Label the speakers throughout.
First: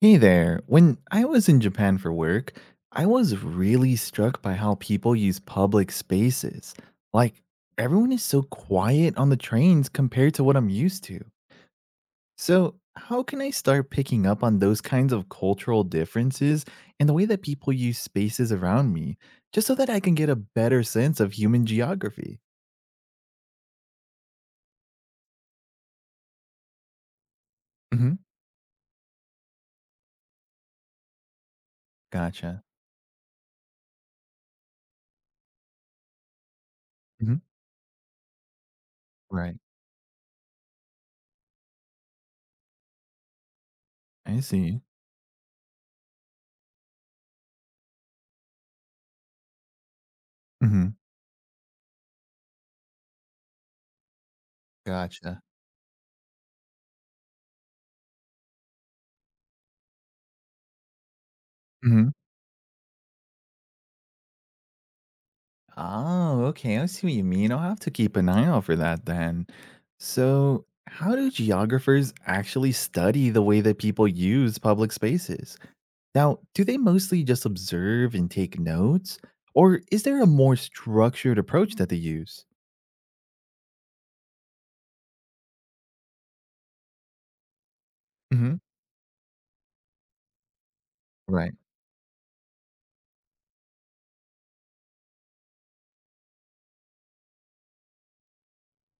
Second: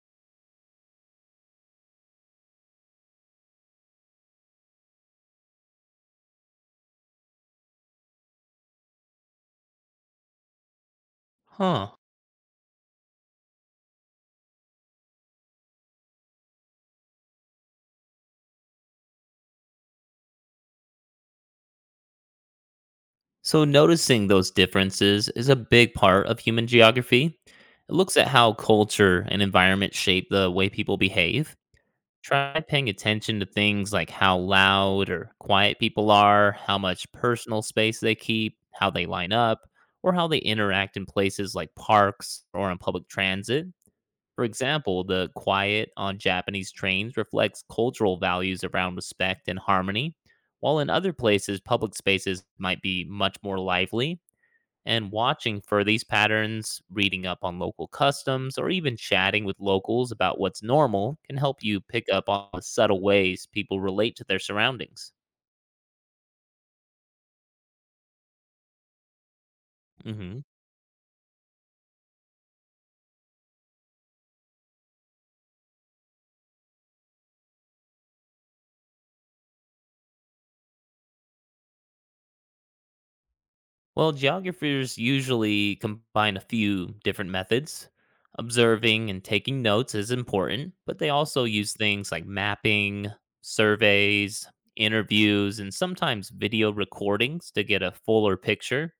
Speaker 1: Hey there. When I was in Japan for work, I was really struck by how people use public spaces. Like, Everyone is so quiet on the trains compared to what I'm used to.
Speaker 2: Huh.
Speaker 1: So, how can I start picking up on those kinds of cultural differences and the way that people use spaces around me, just so that I can get a better sense of human geography?
Speaker 2: So, noticing those differences is a big part of human geography. It looks at
Speaker 1: Hmm.
Speaker 2: how culture and environment shape the way people behave. Try
Speaker 1: Gotcha.
Speaker 2: paying attention to things like how loud or quiet people are, how much
Speaker 1: Hmm.
Speaker 2: personal space they keep, how they line
Speaker 1: Right.
Speaker 2: up, or how they interact in places like parks or on public transit.
Speaker 1: I
Speaker 2: For
Speaker 1: see.
Speaker 2: example, the quiet on Japanese trains reflects cultural values around respect and harmony, while in
Speaker 1: Hmm.
Speaker 2: other places, public spaces might be much more lively. And
Speaker 1: Gotcha.
Speaker 2: watching for these patterns, reading up on local customs, or even chatting with locals about what's normal can help you pick
Speaker 1: Mm-hmm.
Speaker 2: up on the subtle ways people relate to their surroundings.
Speaker 1: Oh, okay. I see what you mean. I'll have to keep an eye out for that then.
Speaker 2: Mm-hmm.
Speaker 1: So, how do geographers actually study the way that people use public spaces? Now, do they mostly just observe and take notes? Or is there a more structured approach that they use?
Speaker 2: Well, geographers usually combine a few different methods.
Speaker 1: Hmm.
Speaker 2: Observing and taking notes is important, but they also
Speaker 1: Right.
Speaker 2: use things like mapping, surveys, interviews, and sometimes video recordings to get a fuller picture.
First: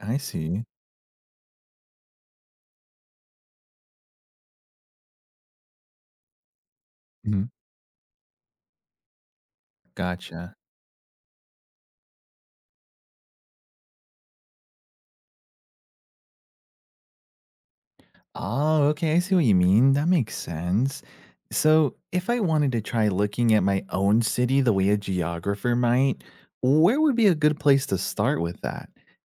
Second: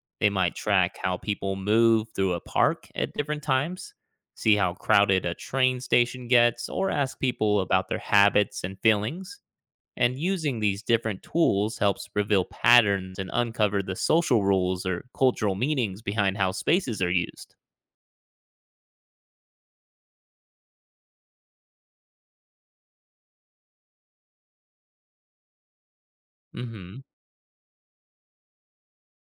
Speaker 1: I
Speaker 2: They might
Speaker 1: see.
Speaker 2: track how people move through a park at different times, see how crowded a train station gets, or ask
Speaker 1: Mhm.
Speaker 2: people about their habits and feelings. And
Speaker 1: Gotcha.
Speaker 2: using these different tools helps reveal patterns and uncover the social rules or cultural meanings behind how spaces are used.
Speaker 1: Oh, okay. I see what you mean. That makes sense. So, if I wanted to try looking at my own city the way a geographer might, where
Speaker 2: Hmm.
Speaker 1: would be a good place to start with that?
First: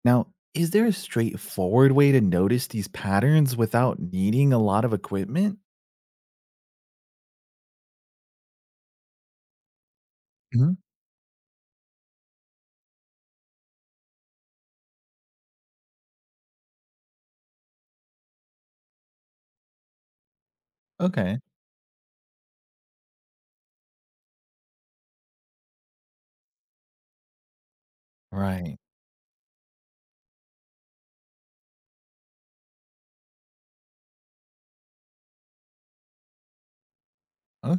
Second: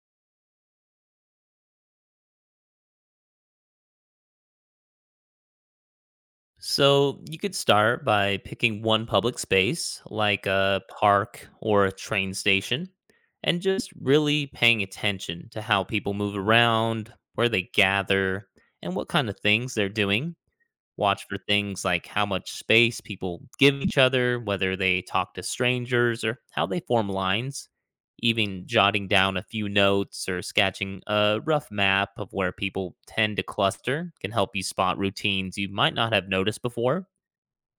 Speaker 1: Now, is there a straightforward way to notice these patterns without needing a lot of equipment?
Speaker 2: So you could start by picking one public space, like
Speaker 1: Mhm.
Speaker 2: a park or a train station, and just really paying attention to how people move around, where they gather, and what kind of things they're doing. Watch for
Speaker 1: Okay.
Speaker 2: things like how much space people give each other, whether they talk to strangers, or how they form lines. Even
Speaker 1: Right.
Speaker 2: jotting down a few notes or sketching a rough map of where people tend to cluster can help you spot routines you might not have noticed before.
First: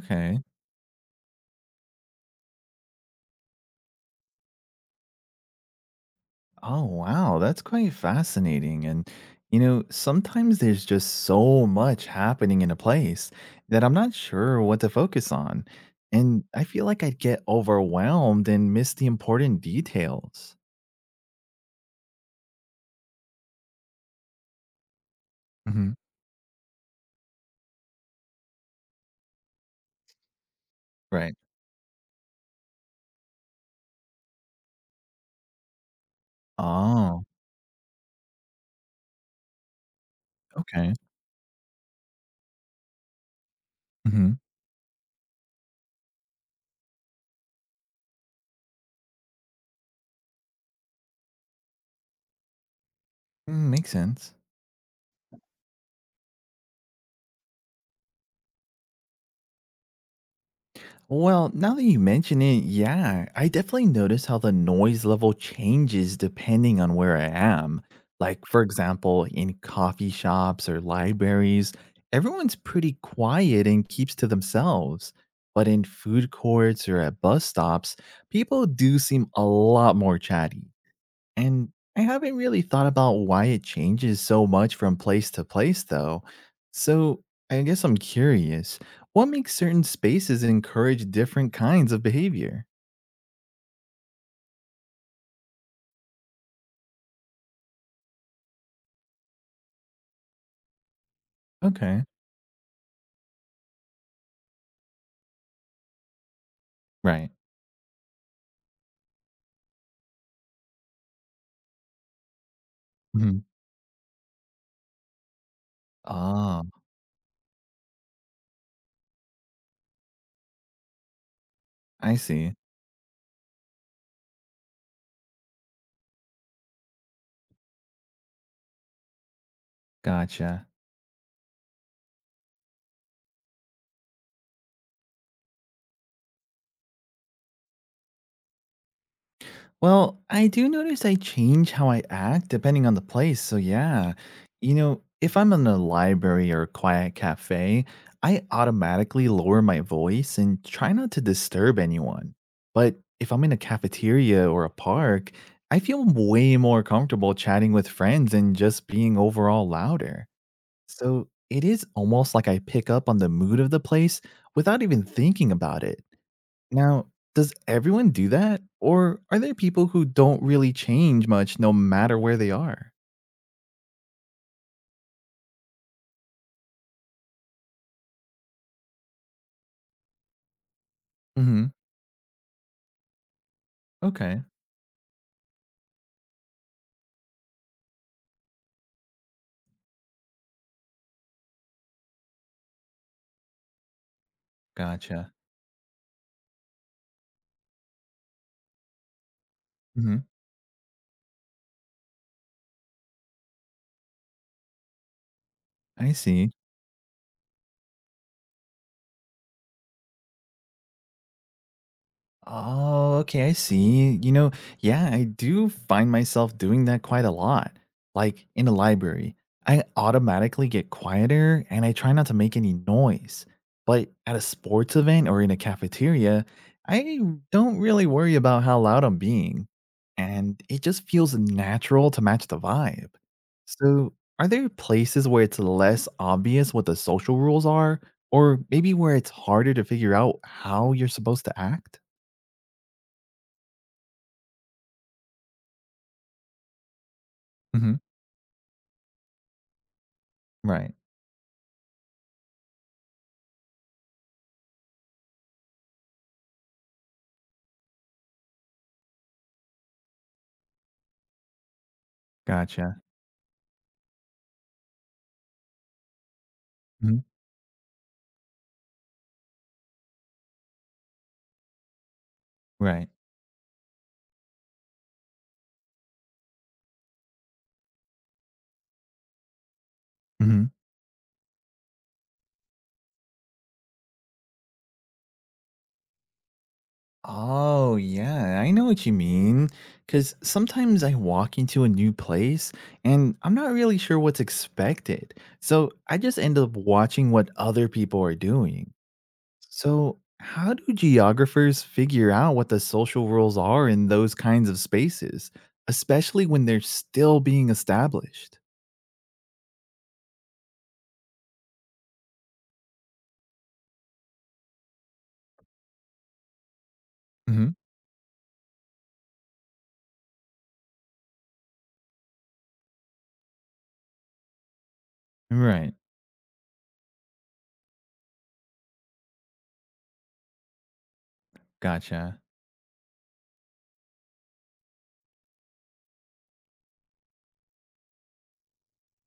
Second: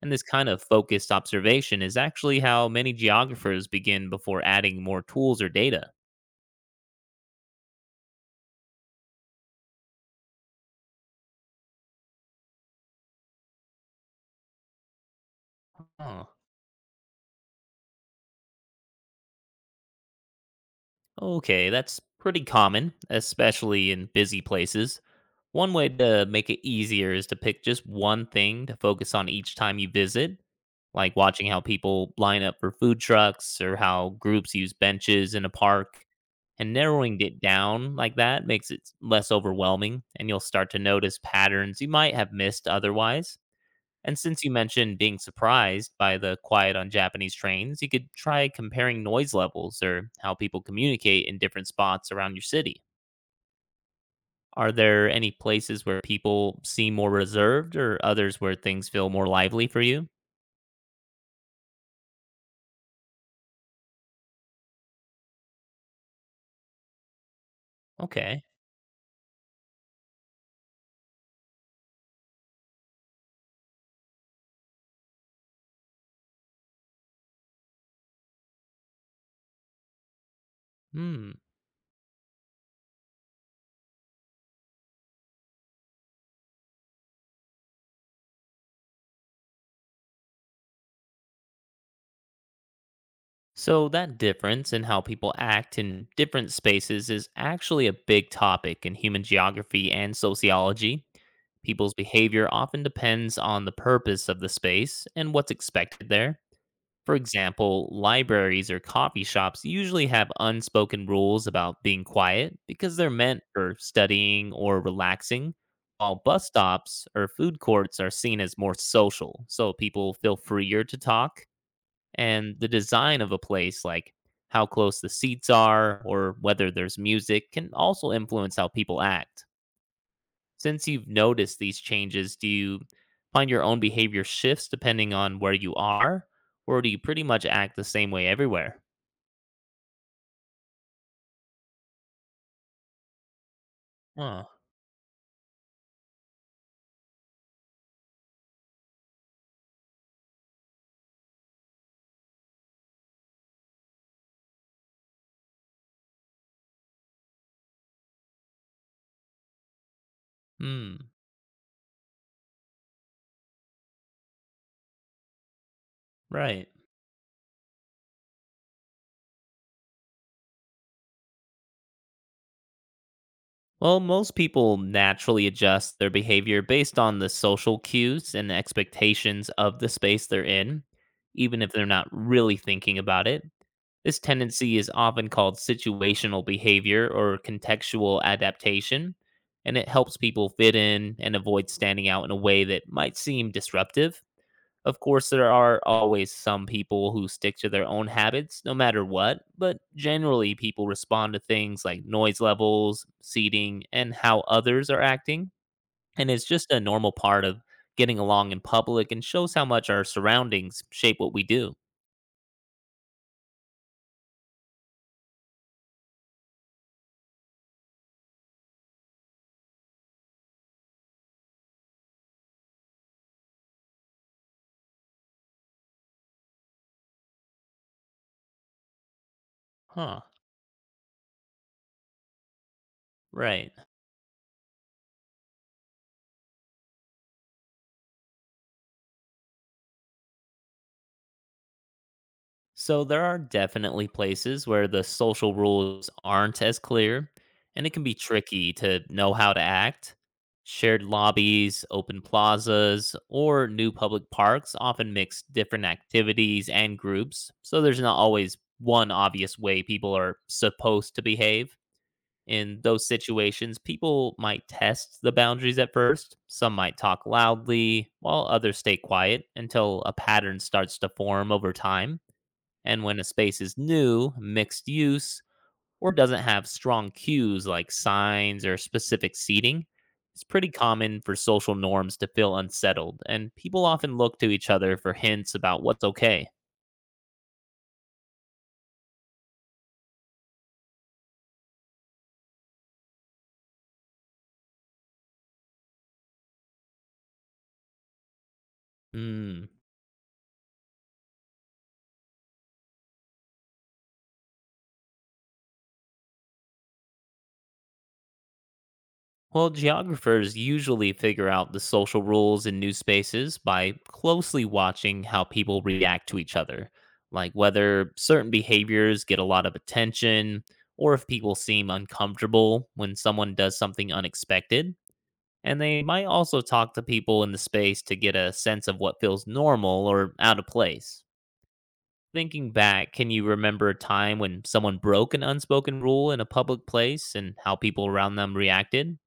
Speaker 2: And this kind of focused observation is actually how many geographers begin before adding more tools or data.
Speaker 1: Oh, wow. That's quite fascinating. And, sometimes there's just so much happening in a place that I'm not sure what to focus on.
Speaker 2: Huh.
Speaker 1: And I feel like I'd get overwhelmed and miss the important details.
Speaker 2: Okay, that's pretty common, especially in busy places. One way
Speaker 1: Hmm.
Speaker 2: to make it easier is to pick just one thing to focus on each time you visit, like
Speaker 1: Right.
Speaker 2: watching how people line up for food trucks or how groups use benches in a park. And narrowing
Speaker 1: Oh,
Speaker 2: it down like that makes it less overwhelming, and you'll start to
Speaker 1: okay.
Speaker 2: notice patterns you might have missed otherwise. And
Speaker 1: Hmm.
Speaker 2: since you mentioned being surprised by the quiet on Japanese trains, you could try comparing noise levels or how people communicate in different spots around your city.
Speaker 1: Mm, makes sense.
Speaker 2: Are there any places where people seem more reserved or others where things feel more lively for you?
Speaker 1: Well, now that you mention it, yeah, I definitely notice how the noise level changes depending on where I am.
Speaker 2: Okay.
Speaker 1: Like, for example, in coffee shops or libraries, everyone's pretty quiet and keeps to themselves. But in food courts or at bus stops, people do seem a lot more chatty.
Speaker 2: Hmm.
Speaker 1: And I haven't really thought about why it changes so much from place to place, though. So I guess I'm curious what makes certain spaces encourage different kinds of behavior?
Speaker 2: So, that difference in how people act in different spaces is actually a big topic in human geography and sociology. People's
Speaker 1: Okay.
Speaker 2: behavior often depends on the purpose of the space and what's expected there. For
Speaker 1: Right.
Speaker 2: example, libraries or coffee shops usually have unspoken rules about being quiet because they're meant
Speaker 1: Mhm.
Speaker 2: for studying or relaxing, while bus
Speaker 1: Oh,
Speaker 2: stops or food courts are seen as more social, so people feel freer to talk.
Speaker 1: I see.
Speaker 2: And the design of a place, like how close the seats are or whether there's music, can also influence how people act.
Speaker 1: Gotcha.
Speaker 2: Since you've noticed these changes, do you find your own behavior shifts depending on where you are, or do you pretty much act the same way everywhere?
Speaker 1: Well, I do notice I change how I act depending on the place. So, yeah,
Speaker 2: Huh.
Speaker 1: if I'm in a library or a quiet cafe, I automatically lower my voice and try not to disturb anyone. But if I'm in a cafeteria or a park, I feel way more comfortable chatting with friends and just being overall louder.
Speaker 2: Hmm.
Speaker 1: So, it is almost like I pick up on the mood of the place without even thinking about it.
Speaker 2: Right.
Speaker 1: Now, does everyone do that? Or are there people who don't really change much no matter where they are?
Speaker 2: Well, most people naturally adjust their behavior based on the social cues and the expectations of the space they're in, even
Speaker 1: Hmm.
Speaker 2: if they're not really thinking about it. This
Speaker 1: Okay.
Speaker 2: tendency is often called situational behavior or contextual adaptation, and it helps people fit in and avoid standing out in a way that might seem disruptive. Of course,
Speaker 1: Gotcha.
Speaker 2: there are always some people who stick to their own habits no matter what, but
Speaker 1: Hmm.
Speaker 2: generally people respond to things like noise levels, seating, and how others are acting.
Speaker 1: I
Speaker 2: And it's
Speaker 1: see.
Speaker 2: just a normal part of getting along in public and shows how much our surroundings shape what we do.
Speaker 1: Oh, okay, I see. Yeah, I do find myself doing that quite a lot. Like in a library, I automatically get quieter and I try not to make any noise. But at a sports event or in a cafeteria, I don't really worry about how loud I'm being.
Speaker 2: Huh,
Speaker 1: And it just feels natural to match the vibe.
Speaker 2: right.
Speaker 1: So, are there places where it's less obvious what the social rules are, or maybe where it's harder to figure out how you're supposed to act?
Speaker 2: So there are definitely places where the social rules aren't as clear, and it
Speaker 1: Mhm.
Speaker 2: can be tricky to know how to act.
Speaker 1: Right.
Speaker 2: Shared lobbies, open plazas, or new public parks often mix different activities and groups, so there's not always one obvious way people are supposed to behave. In
Speaker 1: Gotcha.
Speaker 2: those situations, people might test the boundaries at first. Some might
Speaker 1: Mhm.
Speaker 2: talk loudly, while others stay quiet until a pattern starts to form over time. And
Speaker 1: Right.
Speaker 2: when a space is new, mixed use, or doesn't have strong cues like signs or specific seating, it's
Speaker 1: Mhm.
Speaker 2: pretty common for social norms to feel unsettled, and people often look to each other for hints about what's okay.
Speaker 1: Oh, yeah, I know what you mean. Cause sometimes I walk into a new place and I'm not really sure what's expected. So I just end up watching what other people are doing.
Speaker 2: Hmm.
Speaker 1: So, how do geographers figure out what the social rules are in those kinds of spaces, especially when they're still being established?
Speaker 2: Well, geographers usually figure out the social rules in new spaces by closely watching how people react to each other, like
Speaker 1: Mhm.
Speaker 2: whether certain behaviors get a lot of attention or if people seem uncomfortable when someone does something unexpected. And
Speaker 1: Right.
Speaker 2: they might also talk to people in the space to get a sense of what feels normal or out of place.
Speaker 1: Gotcha.
Speaker 2: Thinking back, can you remember a time when someone broke an unspoken rule in a public place and how people around them reacted?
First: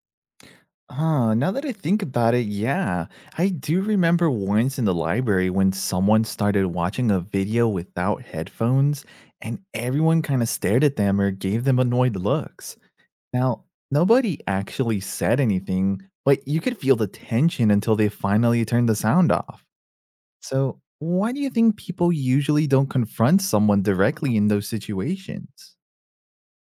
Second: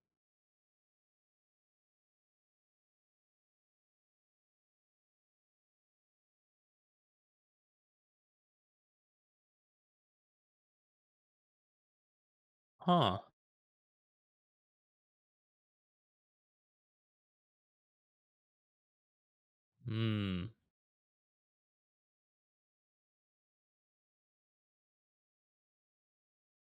Speaker 1: Huh, now that I think about it, yeah. I do remember once in the library when someone started watching a video without headphones and everyone kind of stared at them or gave them annoyed looks.
Speaker 2: Huh.
Speaker 1: Now, nobody actually said anything, but you could feel the tension until they finally turned the sound off.
Speaker 2: Hmm.
Speaker 1: So, why do you think people usually don't confront someone directly in those situations?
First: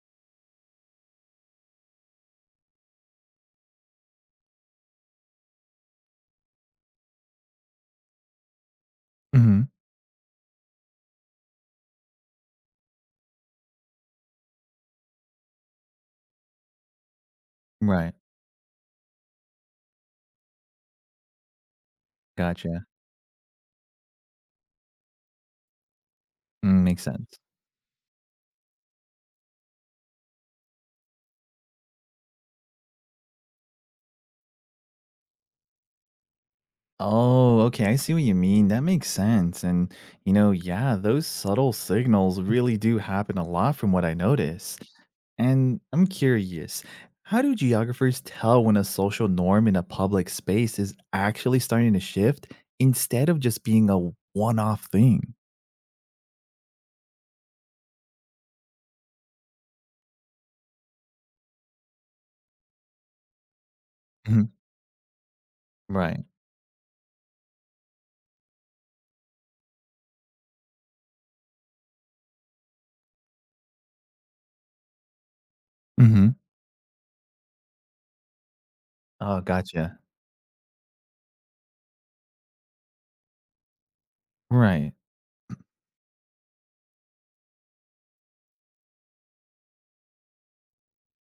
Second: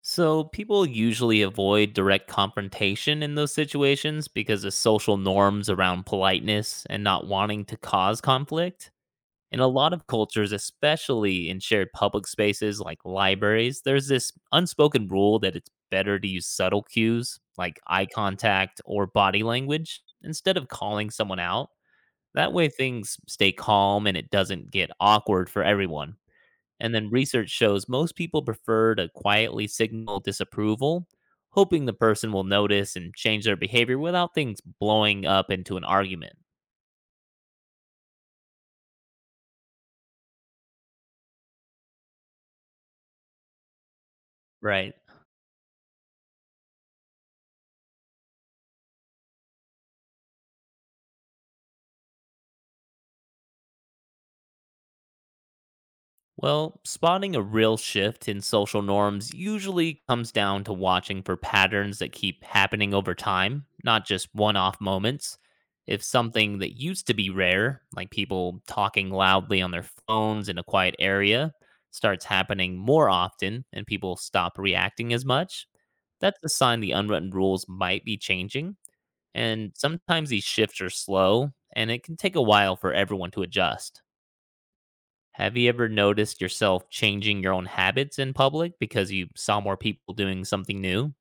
Speaker 2: So, people usually avoid direct confrontation in those situations because of social norms around politeness and not wanting to cause conflict. In
Speaker 1: Mhm.
Speaker 2: a lot of cultures, especially in shared public spaces like libraries, there's this unspoken rule that it's better to use subtle cues like eye
Speaker 1: Right.
Speaker 2: contact or body language instead of calling someone out. That way,
Speaker 1: Gotcha.
Speaker 2: things stay calm and it doesn't get awkward for everyone.
Speaker 1: Mm,
Speaker 2: And
Speaker 1: makes
Speaker 2: then
Speaker 1: sense.
Speaker 2: research shows most people prefer to quietly signal disapproval, hoping the person will notice and change their behavior without things blowing up into an argument.
Speaker 1: Oh, okay. I see what you mean. That makes sense. And, yeah, those subtle signals really do happen a lot from what I notice.
Speaker 2: Right.
Speaker 1: And I'm curious, how do geographers tell when a social norm in a public space is actually starting to shift instead of just being a one off thing?
Speaker 2: Well, spotting a real shift in social norms usually comes down to watching for patterns that keep happening over time, not just
Speaker 1: Mhm.
Speaker 2: one off moments. If
Speaker 1: Right.
Speaker 2: something that used to be rare, like people talking loudly on their phones in a quiet area, starts happening more often and people stop reacting as much,
Speaker 1: Hmm.
Speaker 2: that's a sign the unwritten rules might be changing.
Speaker 1: Oh,
Speaker 2: And
Speaker 1: gotcha.
Speaker 2: sometimes these shifts are slow and it can take a while for everyone to adjust.
Speaker 1: Right.
Speaker 2: Have you ever noticed yourself changing your own habits in public because you saw more people doing something new?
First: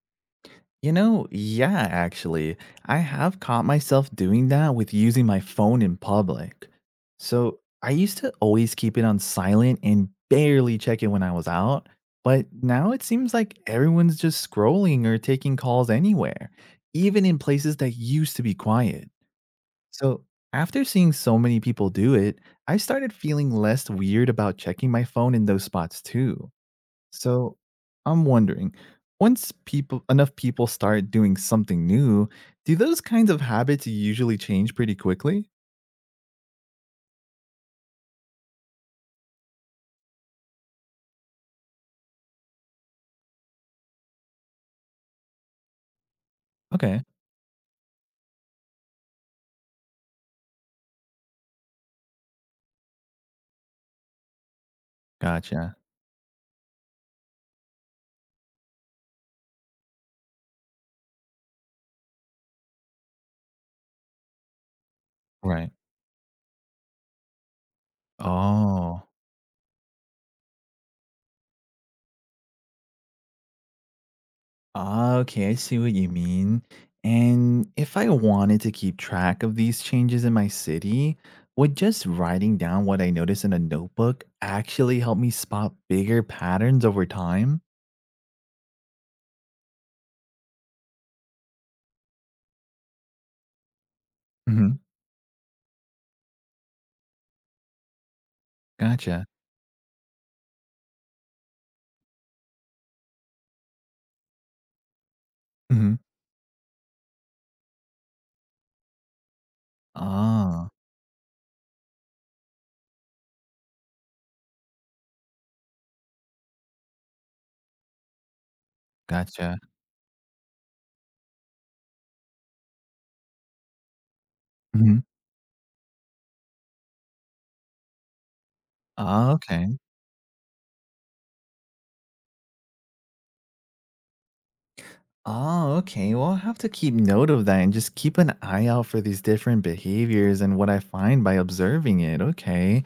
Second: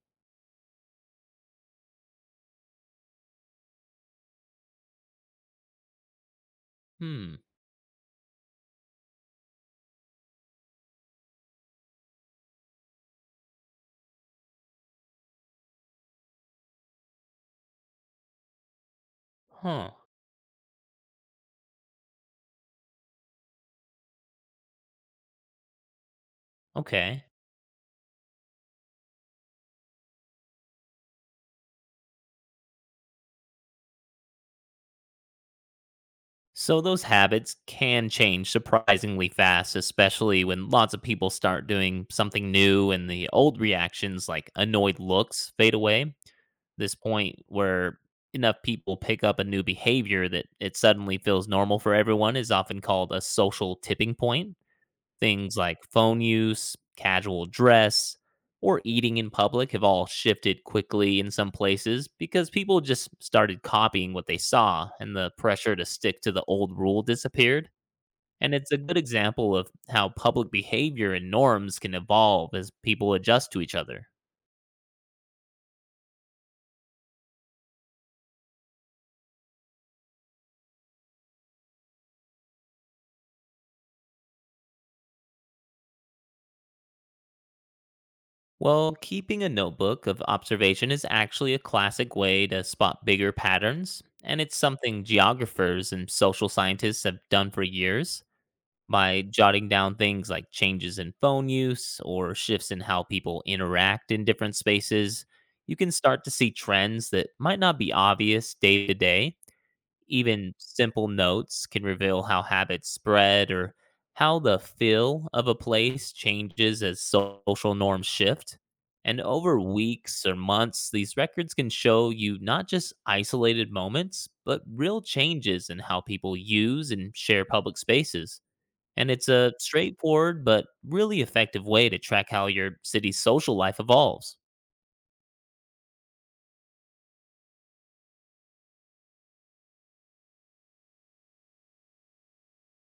Speaker 1: Yeah, actually, I have caught myself doing that with using my phone in public.
Speaker 2: Hmm.
Speaker 1: So I used to always keep it on silent and barely check it when I was out. But now it seems like everyone's just scrolling or taking calls anywhere, even in places that used to be quiet.
Speaker 2: Huh.
Speaker 1: So after seeing so many people do it, I started feeling less weird about checking my phone in those spots too.
Speaker 2: Okay.
Speaker 1: So I'm wondering, once people enough people start doing something new, do those kinds of habits usually change pretty quickly?
Speaker 2: So those habits can change surprisingly fast, especially when lots of people start doing something new and the old reactions like annoyed looks fade away. This
Speaker 1: Okay.
Speaker 2: point where enough people pick up a new behavior that it suddenly feels normal for everyone is often called a social tipping point. Things
Speaker 1: Gotcha.
Speaker 2: like phone use, casual dress, or eating in public have all shifted quickly in some places because people just started copying what they saw and the
Speaker 1: Right.
Speaker 2: pressure to stick to the old rule disappeared. And it's a good
Speaker 1: Oh.
Speaker 2: example of how public behavior and norms can evolve as people adjust to each other.
Speaker 1: Ah, okay, I see what you mean. And if I wanted to keep track of these changes in my city, would just writing down what I notice in a notebook actually help me spot bigger patterns over time?
Speaker 2: Well, keeping a notebook of observation is actually a classic way to spot bigger patterns, and it's
Speaker 1: Hmm.
Speaker 2: something geographers and social scientists have done for years. By
Speaker 1: Gotcha.
Speaker 2: jotting down things like changes in phone use or shifts in how people interact in different spaces, you can
Speaker 1: Hmm.
Speaker 2: start to see trends that might not be obvious day to day. Even
Speaker 1: Ah,
Speaker 2: simple notes can reveal how habits spread or how the feel of a place changes as social norms shift. And over
Speaker 1: gotcha.
Speaker 2: weeks or months, these records can show you not just isolated moments, but
Speaker 1: Hmm.
Speaker 2: real changes in how people use and share public spaces. And it's
Speaker 1: Ah,
Speaker 2: a
Speaker 1: okay.
Speaker 2: straightforward but really effective way to track how your city's social life evolves.
Speaker 1: Oh, okay. Well, I'll have to keep note of that and just keep an eye out for these different behaviors and what I find by observing it. Okay.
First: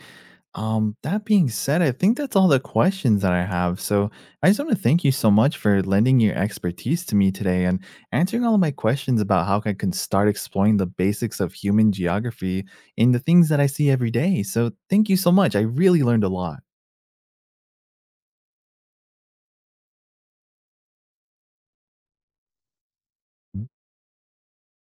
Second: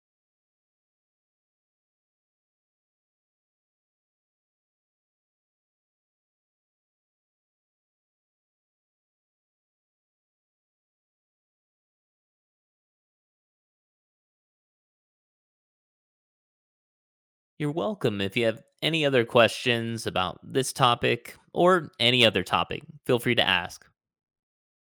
Speaker 1: That being said, I think that's all the questions that I have. So I just want to thank you so much for lending your expertise to me today and answering all of my questions about how I can start exploring the basics of human geography in the things that I see every day. So thank you so much. I really learned a lot.
Speaker 2: You're welcome. If you have any other questions about this topic or any other topic, feel free to ask.